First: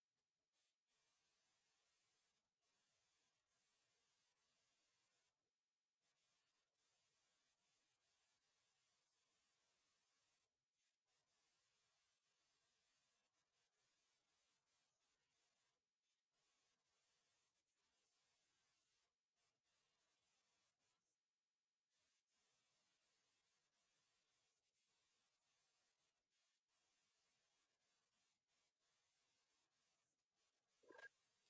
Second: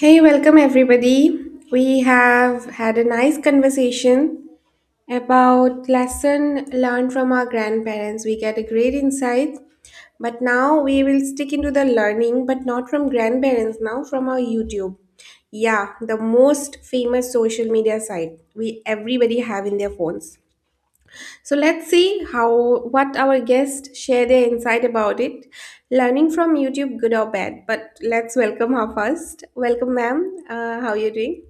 Hey, welcome everybody. We have had a nice conversation about lesson learned from our grandparents. We get a great insight, but now we will stick into the learning, but not from grandparents now, from our YouTube. Yeah, the most famous social media site we everybody have in their phones. So let's see how what our guests share their insight about it, learning from YouTube, good or bad. But let's welcome her first. Welcome, ma'am. How are you doing?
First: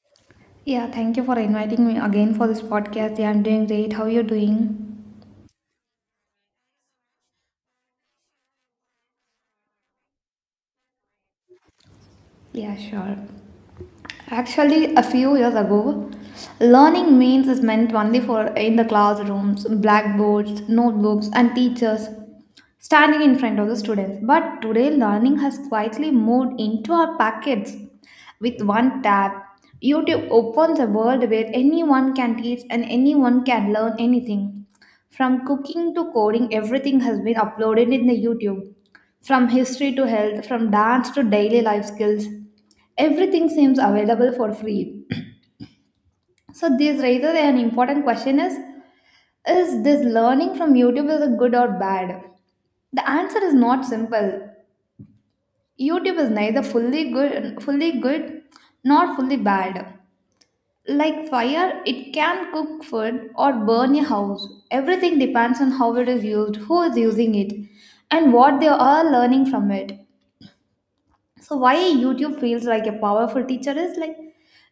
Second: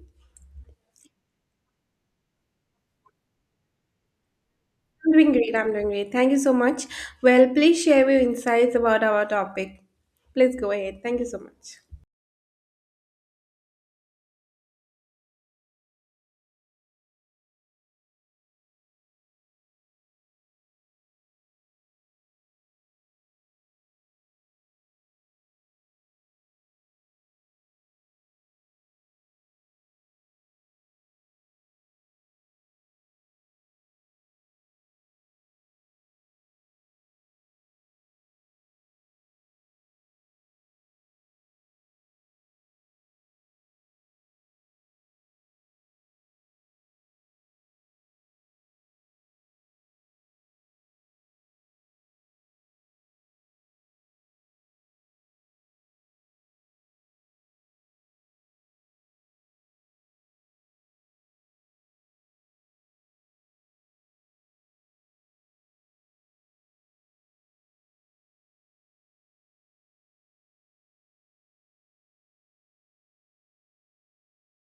Yeah, thank you for inviting me again for this podcast. Yeah, I'm doing great. How you doing? I'm doing great. I'm doing great. Thank you so much. Well, please share your insights about our topic. Please go ahead. Thank you so much. Yeah, sure. Actually, a few years ago, learning means is meant only for in the classrooms, blackboards, notebooks, and teachers. Standing in front of the students. But today, learning has quietly moved into our pockets. With one tap, YouTube opens a world where anyone can teach and anyone can learn anything. From cooking to coding, everything has been uploaded in the YouTube. From history to health, from dance to daily life skills, everything seems available for free. So this raises an important question is this learning from YouTube is a good or bad? The answer is not simple. YouTube is neither fully good nor fully bad. Like fire, it can cook food or burn a house. Everything depends on how it is used, who is using it, and what they are learning from it. So why YouTube feels like a powerful teacher is like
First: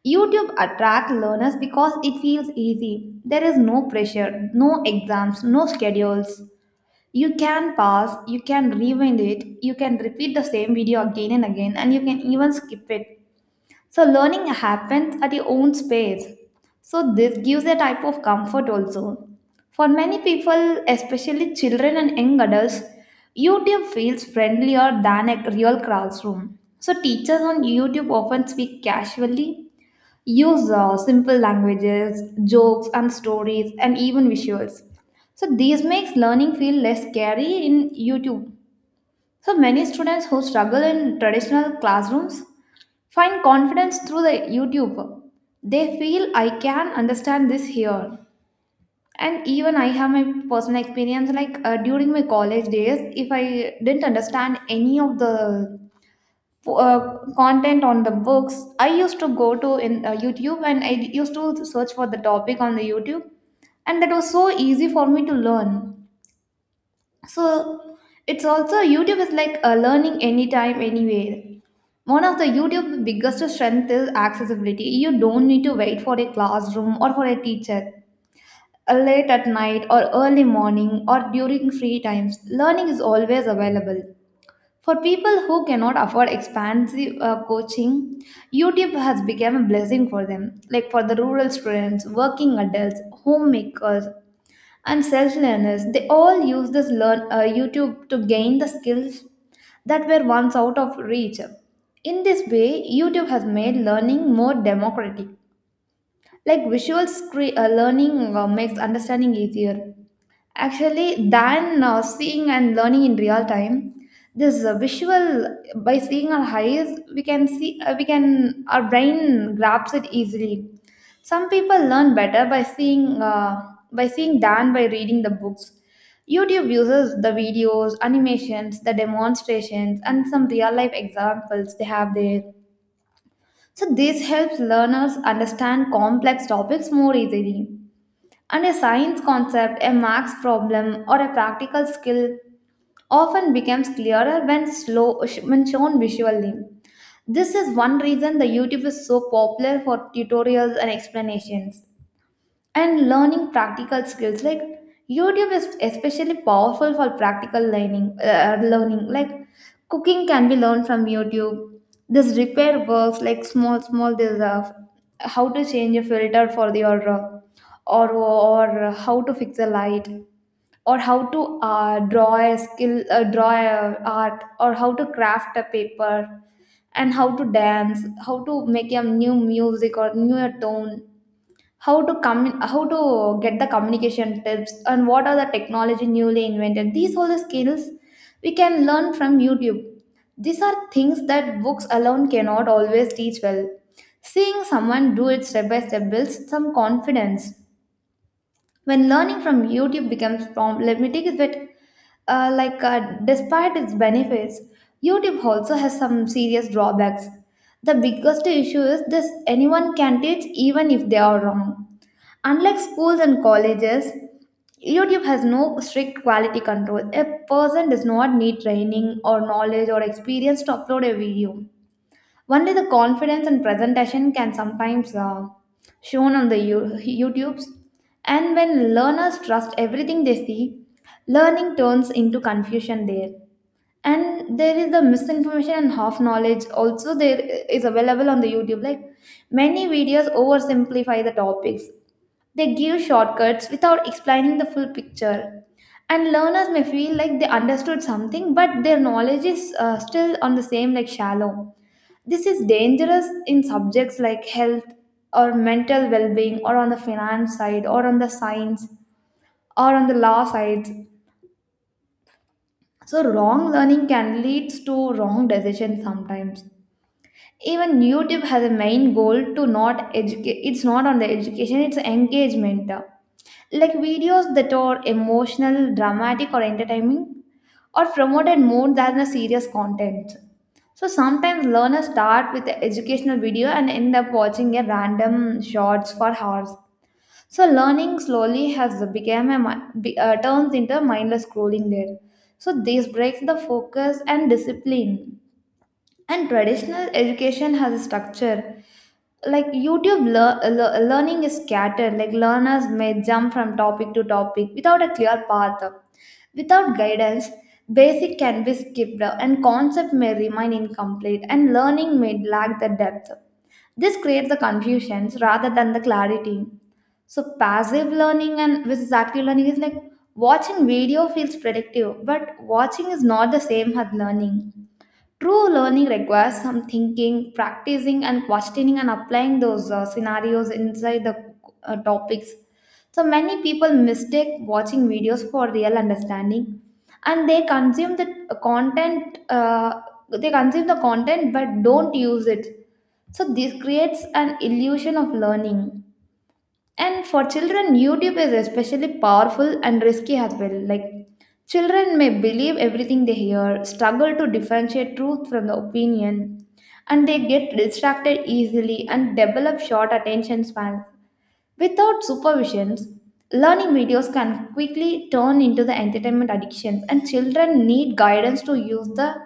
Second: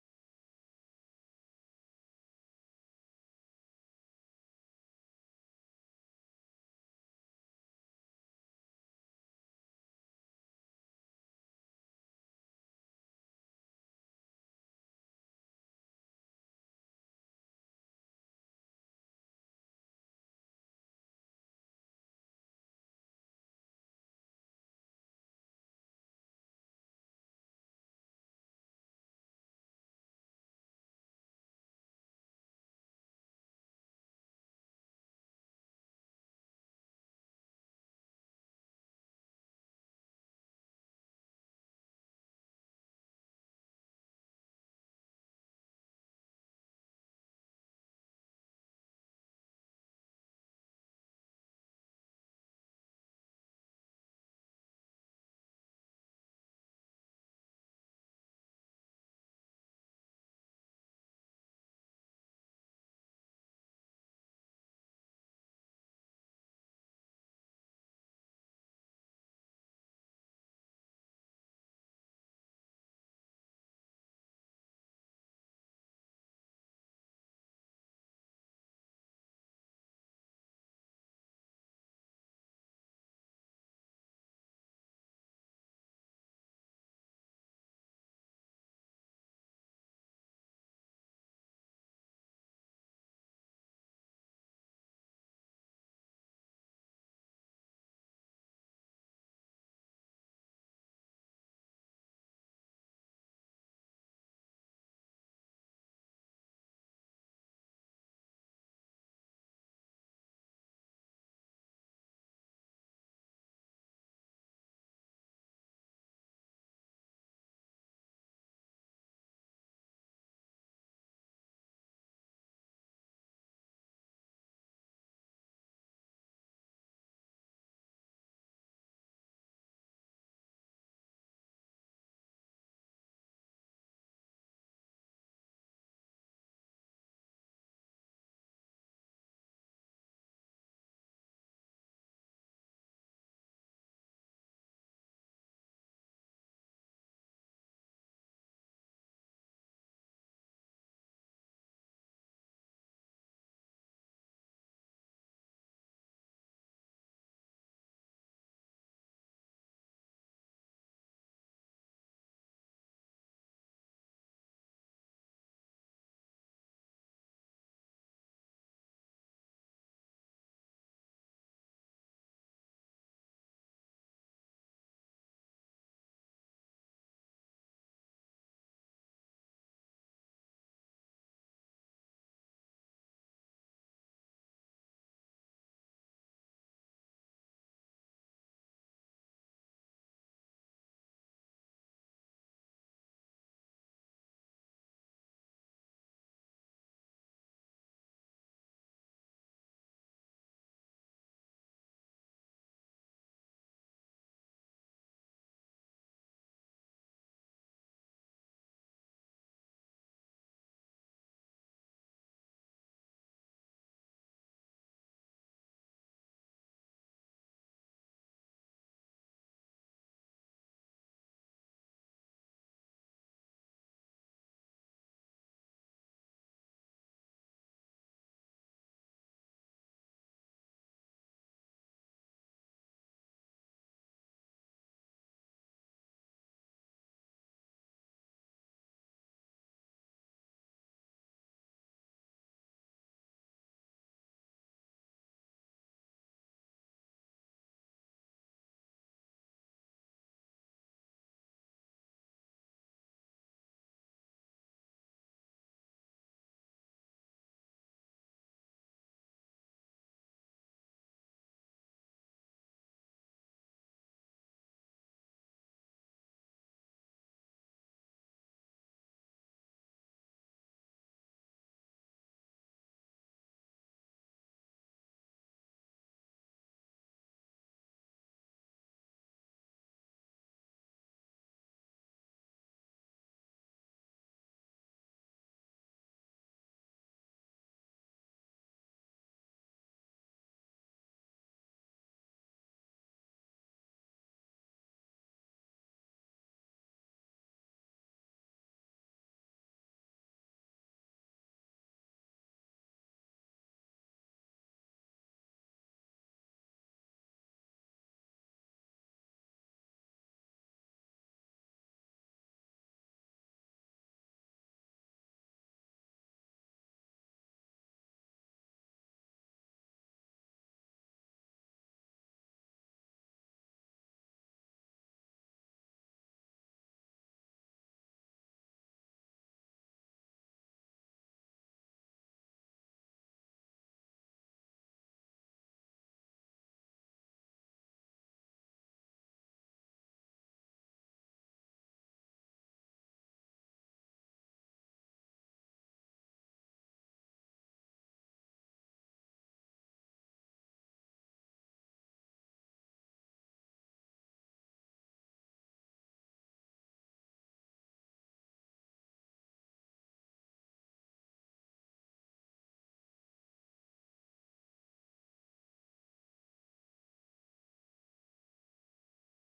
YouTube attracts learners because it feels easy. There is no pressure, no exams, no schedules. You can pause, you can rewind it, you can repeat the same video again and again, and you can even skip it. So, learning happens at your own space. So, this gives a type of comfort also. For many people, especially children and young adults, YouTube feels friendlier than a real classroom. So, teachers on YouTube often speak casually use simple languages, jokes, and stories, and even visuals. So, these makes learning feel less scary in YouTube. So, many students who struggle in traditional classrooms find confidence through the YouTube. They feel I can understand this here. And even I have my personal experience like during my college days, if I didn't understand any of the content on the books. I used to go to in YouTube and I used to search for the topic on the YouTube, and that was so easy for me to learn. So it's also YouTube is like learning anytime, anywhere. One of the YouTube biggest strength is accessibility. You don't need to wait for a classroom or for a teacher. Late at night or early morning or during free times, learning is always available. For people who cannot afford expensive coaching, YouTube has become a blessing for them. Like for the rural students, working adults, homemakers, and self learners, they all use this learn YouTube to gain the skills that were once out of reach. In this way, YouTube has made learning more democratic. Like learning makes understanding easier actually, than seeing and learning in real time, this visual by seeing our eyes, we can our brain grabs it easily. Some people learn better by seeing than by reading the books. YouTube uses the videos, animations, the demonstrations, and some real life examples they have there. So this helps learners understand complex topics more easily. And a science concept, a max problem, or a practical skill often becomes clearer when shown visually. This is one reason the YouTube is so popular for tutorials and explanations and learning practical skills like YouTube is especially powerful for practical learning like cooking can be learned from YouTube. This repair works like small small this how to change a filter for your or how to fix a light or how to draw a art or how to craft a paper and how to dance, how to make a new music or new tone, how to get the communication tips and what are the technology newly invented, these all the skills we can learn from YouTube. These are things that books alone cannot always teach well. Seeing someone do it step by step builds some confidence when learning from YouTube becomes limited with like despite its benefits, YouTube also has some serious drawbacks. The biggest issue is this anyone can teach even if they are wrong. Unlike schools and colleges, YouTube has no strict quality control. A person does not need training or knowledge or experience to upload a video. Only the confidence and presentation can sometimes shown on the YouTubes. And when learners trust everything they see, learning turns into confusion there. And there is the misinformation and half knowledge also there is available on the YouTube. Like many videos oversimplify the topics, they give shortcuts without explaining the full picture. And learners may feel like they understood something, but their knowledge is still on the same, like shallow. This is dangerous in subjects like health or mental well being, or on the finance side, or on the science, or on the law side. So, wrong learning can lead to wrong decisions sometimes. Even YouTube has a main goal to not educate, it's not on the education, it's engagement. Like videos that are emotional dramatic or entertaining are promoted more than the serious content. So sometimes learners start with the educational video and end up watching a random shorts for hours. So learning slowly has become a turns into mindless scrolling there. So this breaks the focus and discipline. And traditional education has a structure. Like YouTube learning is scattered, like learners may jump from topic to topic without a clear path. Without guidance, basic can be skipped and concept may remain incomplete and learning may lack the depth. This creates the confusions rather than the clarity. So passive learning and versus active learning is like watching video feels predictive, but watching is not the same as learning. True learning requires some thinking, practicing, and questioning and applying those scenarios inside the topics. So many people mistake watching videos for real understanding, and they consume the content. They consume the content but don't use it. So this creates an illusion of learning. And for children, YouTube is especially powerful and risky as well. Like, children may believe everything they hear, struggle to differentiate truth from the opinion, and they get distracted easily and develop short attention spans. Without supervisions, learning videos can quickly turn into the entertainment addictions, and children need guidance to use the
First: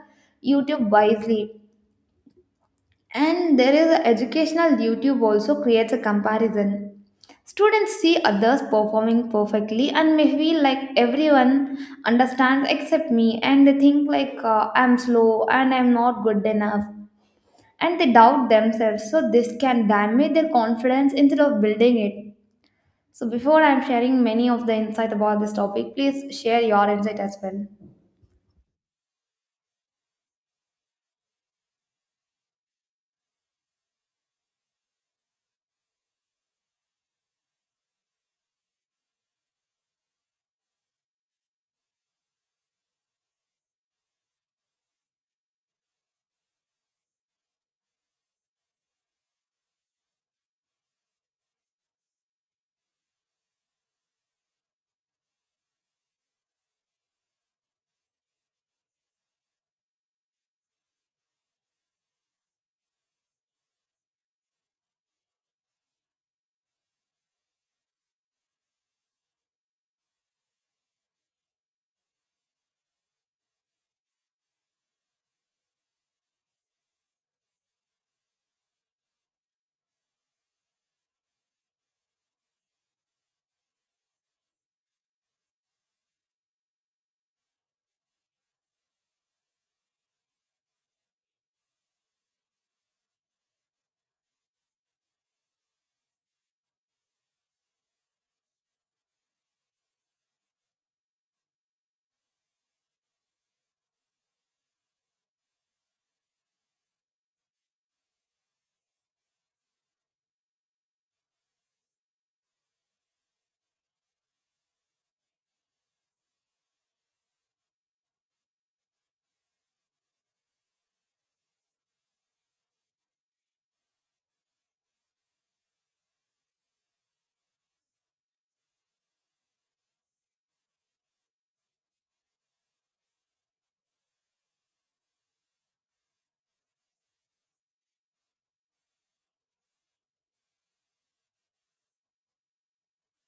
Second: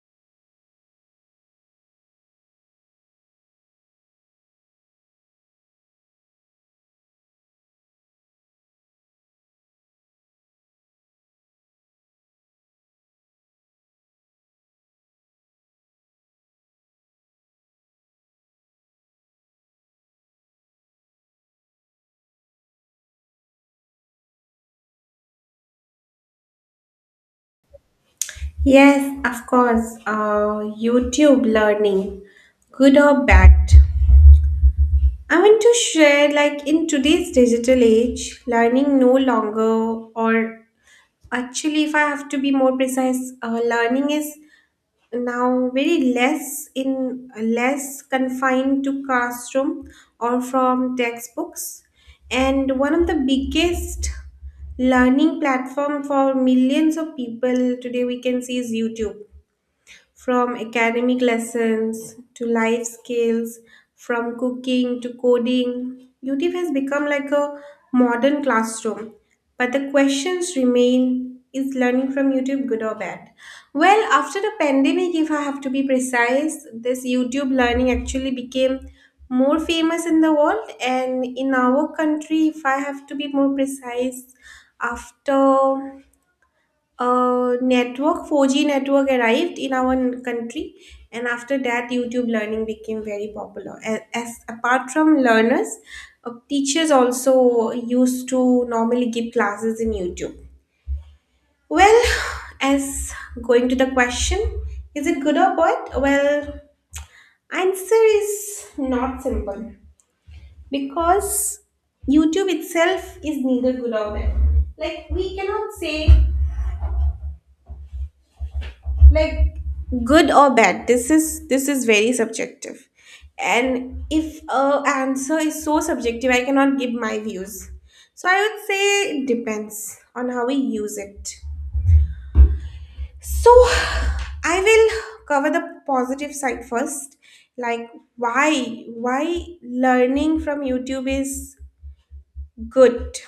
YouTube wisely. And there is a educational YouTube also creates a comparison. Students see others performing perfectly and may feel like everyone understands except me and they think like I'm slow and I'm not good enough and they doubt themselves. So this can damage their confidence instead of building it. So before I'm sharing many of the insight about this topic, please share your insight as well. Yes, of course. YouTube learning, good or bad. I want to share like in today's digital age, learning no longer or actually, if I have to be more precise, learning is now very less in less confined to classroom or from textbooks. And one of the biggest learning platform for millions of people today we can see is YouTube, from academic lessons to life skills, from cooking to coding. YouTube has become like a modern classroom. But the questions remain, is learning from YouTube good or bad? Well, after the pandemic, if I have to be precise, this YouTube learning actually became more famous in the world and in our country, if I have to be more precise, after network 4G network arrived in our country, and after that, YouTube learning became very popular. As apart from learners, teachers also used to normally give classes in YouTube. Well, as going to the question, is it good or bad? Well, answer is not simple because YouTube itself is neither good or bad. Like we cannot say like good or bad, this is very subjective, and if a answer is so subjective I cannot give my views. So I would say it depends on how we use it. So I will cover the positive side first, like why learning from YouTube is good.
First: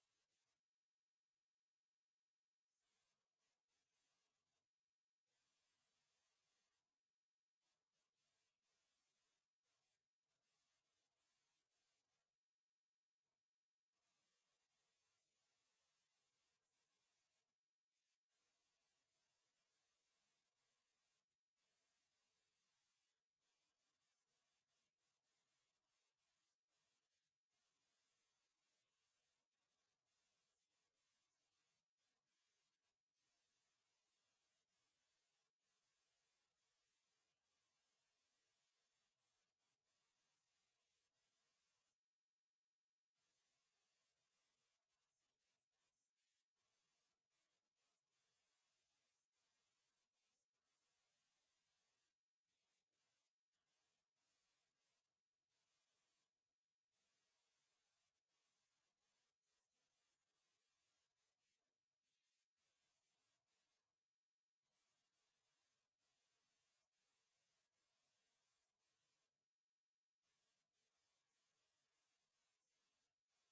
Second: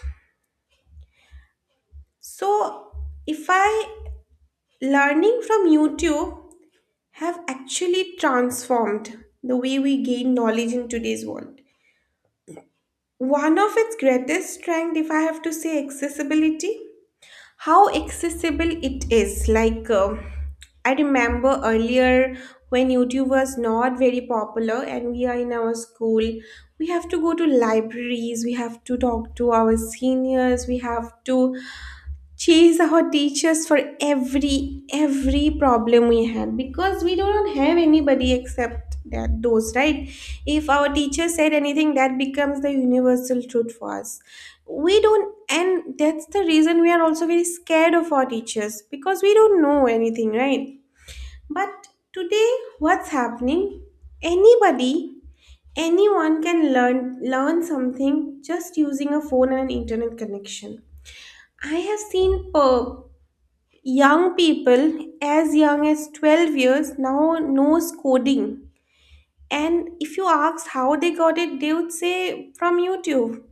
So if I learning from YouTube have actually transformed the way we gain knowledge in today's world. One of its greatest strength, if I have to say, accessibility. How accessible it is. I remember earlier when YouTube was not very popular, and we are in our school, we have to go to libraries, we have to talk to our seniors, we have to she is our teachers for every problem we had, because we don't have anybody except that those, right? If our teacher said anything, that becomes the universal truth for us. We don't, and that's the reason we are also very scared of our teachers, because we don't know anything, right? But today, what's happening, anybody, anyone can learn something just using a phone and an internet connection. I have seen per Young people, as young as 12 years, now knows coding. And if you ask how they got it, they would say from YouTube.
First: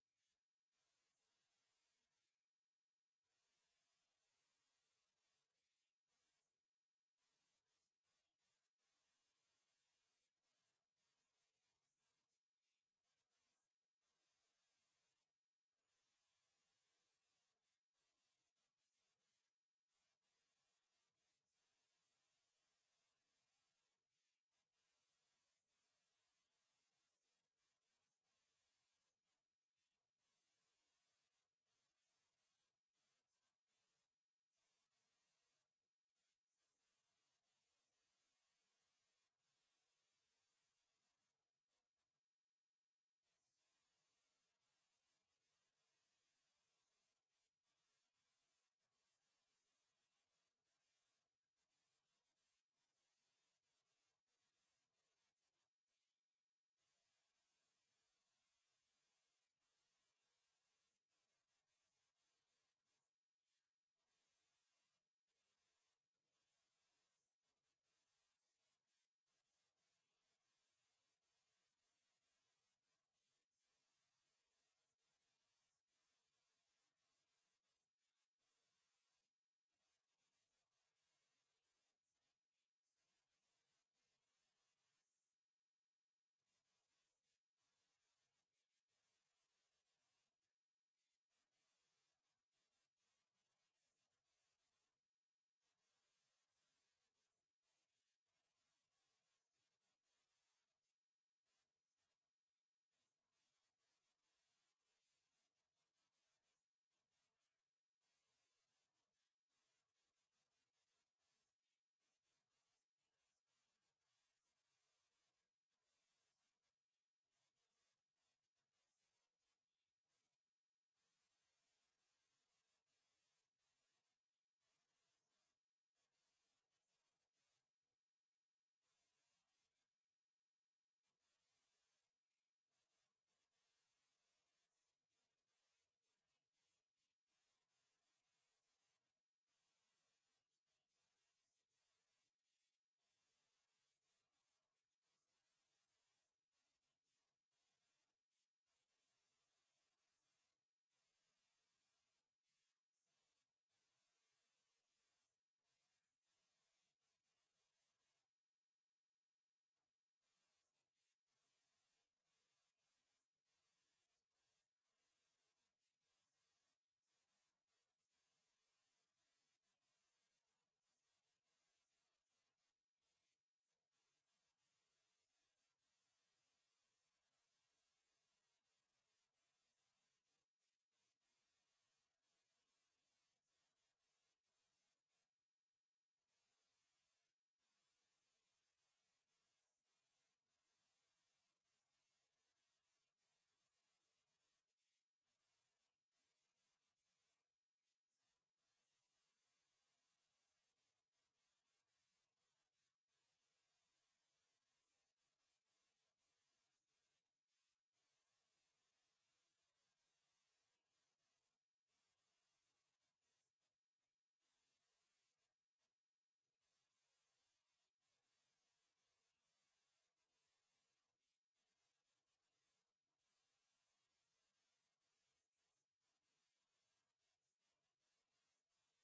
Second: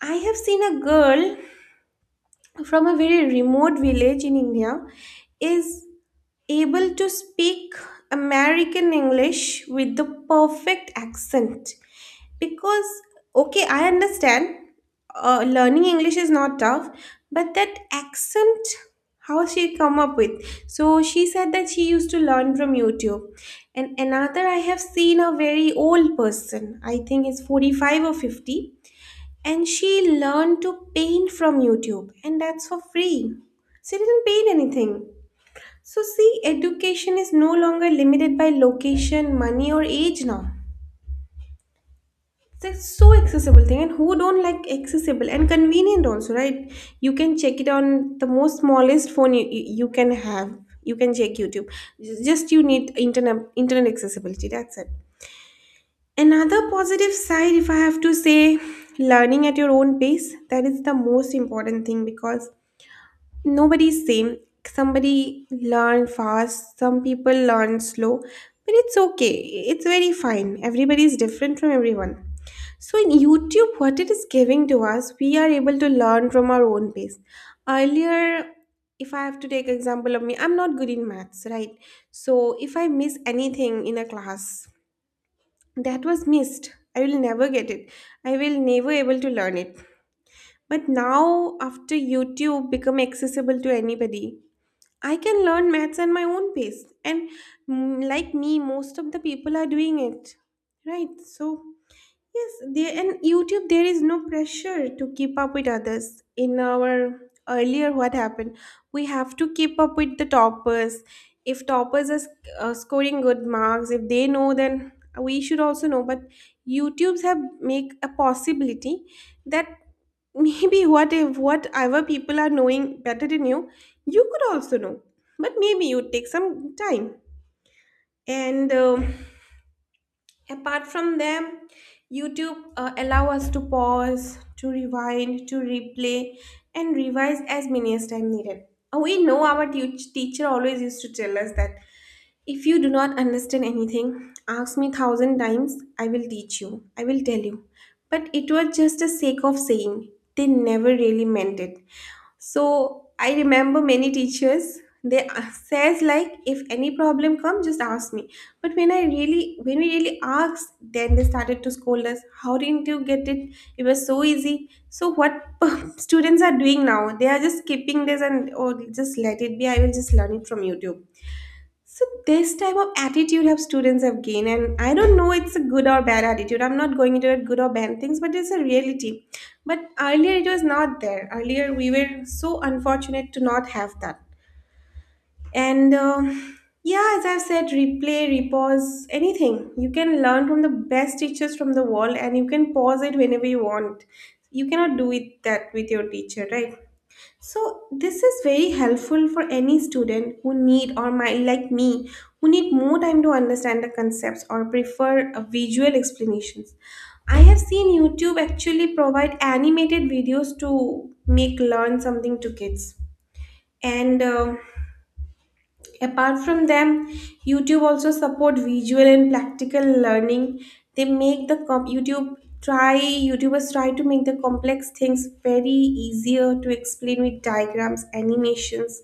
I have seen a girl from a very remote village in India is able to speak American English with the perfect accent. Because, okay, I understand, learning English is not tough, but that accent, how she come up with? So she said that she used to learn from YouTube. And another, I have seen a very old person, I think it's 45 or 50, and she learned to paint from YouTube, and that's for free. She didn't paint anything. So see, education is no longer limited by location, money, or age now. That's so accessible thing, and who don't like accessible and convenient also, right? You can check it on the most smallest phone you can have. You can check YouTube. Just you need internet accessibility. That's it. Another positive side, if I have to say, learning at your own pace. That is the most important thing, because nobody's same. Somebody learn fast, some people learn slow, but it's okay, it's very fine, everybody is different from everyone. So in YouTube, what it is giving to us, we are able to learn from our own pace. Earlier, if I have to take example of me, I'm not good in maths, right? So if I miss anything in a class, that was missed, I will never get it, I will never able to learn it. But now after YouTube become accessible to anybody, I can learn maths at my own pace, and like me, most of the people are doing it, right? So yes, there and YouTube there is no pressure to keep up with others. In our earlier what happened, we have to keep up with the toppers. If toppers are scoring good marks, if they know, then we should also know. But YouTubes have make a possibility that maybe what if whatever people are knowing better than you, you could also know. But maybe you take some time. And Apart from them, YouTube allow us to pause, to rewind, to replay, and revise as many as time needed. We know our teacher always used to tell us that if you do not understand anything, ask me thousand times. I will teach you. I will tell you. But it was just a sake of saying. They never really meant it. So I remember many teachers, they says like if any problem come, just ask me. But when we really asked, then they started to scold us, how didn't you get it, it was so easy. So what students are doing now, they are just skipping this and, oh, just let it be, I will just learn it from YouTube. So this type of attitude have students have gained, and I don't know it's a good or bad attitude. I'm not going into it good or bad things, but it's a reality. But earlier it was not there. Earlier we were so unfortunate to not have that. And yeah, as I've said, replay, repause, anything. You can learn from the best teachers from the world, and you can pause it whenever you want. You cannot do it that with your teacher, right? So this is very helpful for any student who need, or might like me, who need more time to understand the concepts or prefer visual explanations. I have seen YouTube actually provide animated videos to make learn something to kids. And Apart from them, YouTube also support visual and practical learning. They make the YouTube try YouTubers try to make the complex things very easier to explain with diagrams, animations,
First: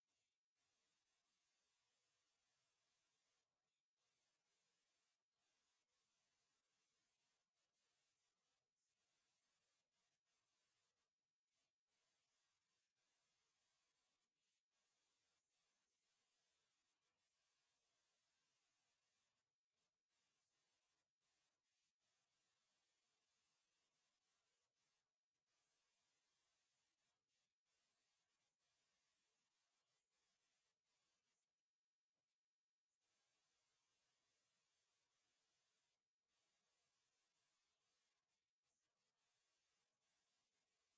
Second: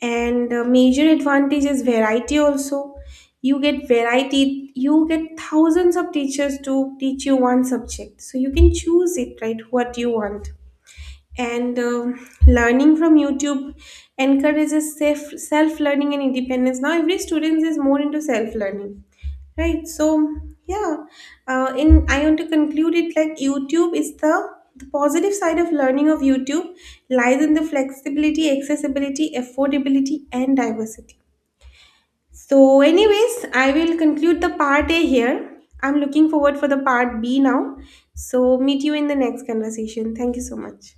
and major advantage is variety. Also, you get variety. You get thousands of teachers to teach you one subject, so you can choose it right what you want. And Learning from YouTube encourages self learning and independence. Now every student is more into self learning, right? So yeah, in I want to conclude it like YouTube is the positive side of learning of YouTube lies in the flexibility, accessibility, affordability, and diversity. So anyways, I will conclude the part A here. I'm looking forward for the part B now. So meet you in the next conversation. Thank you so much.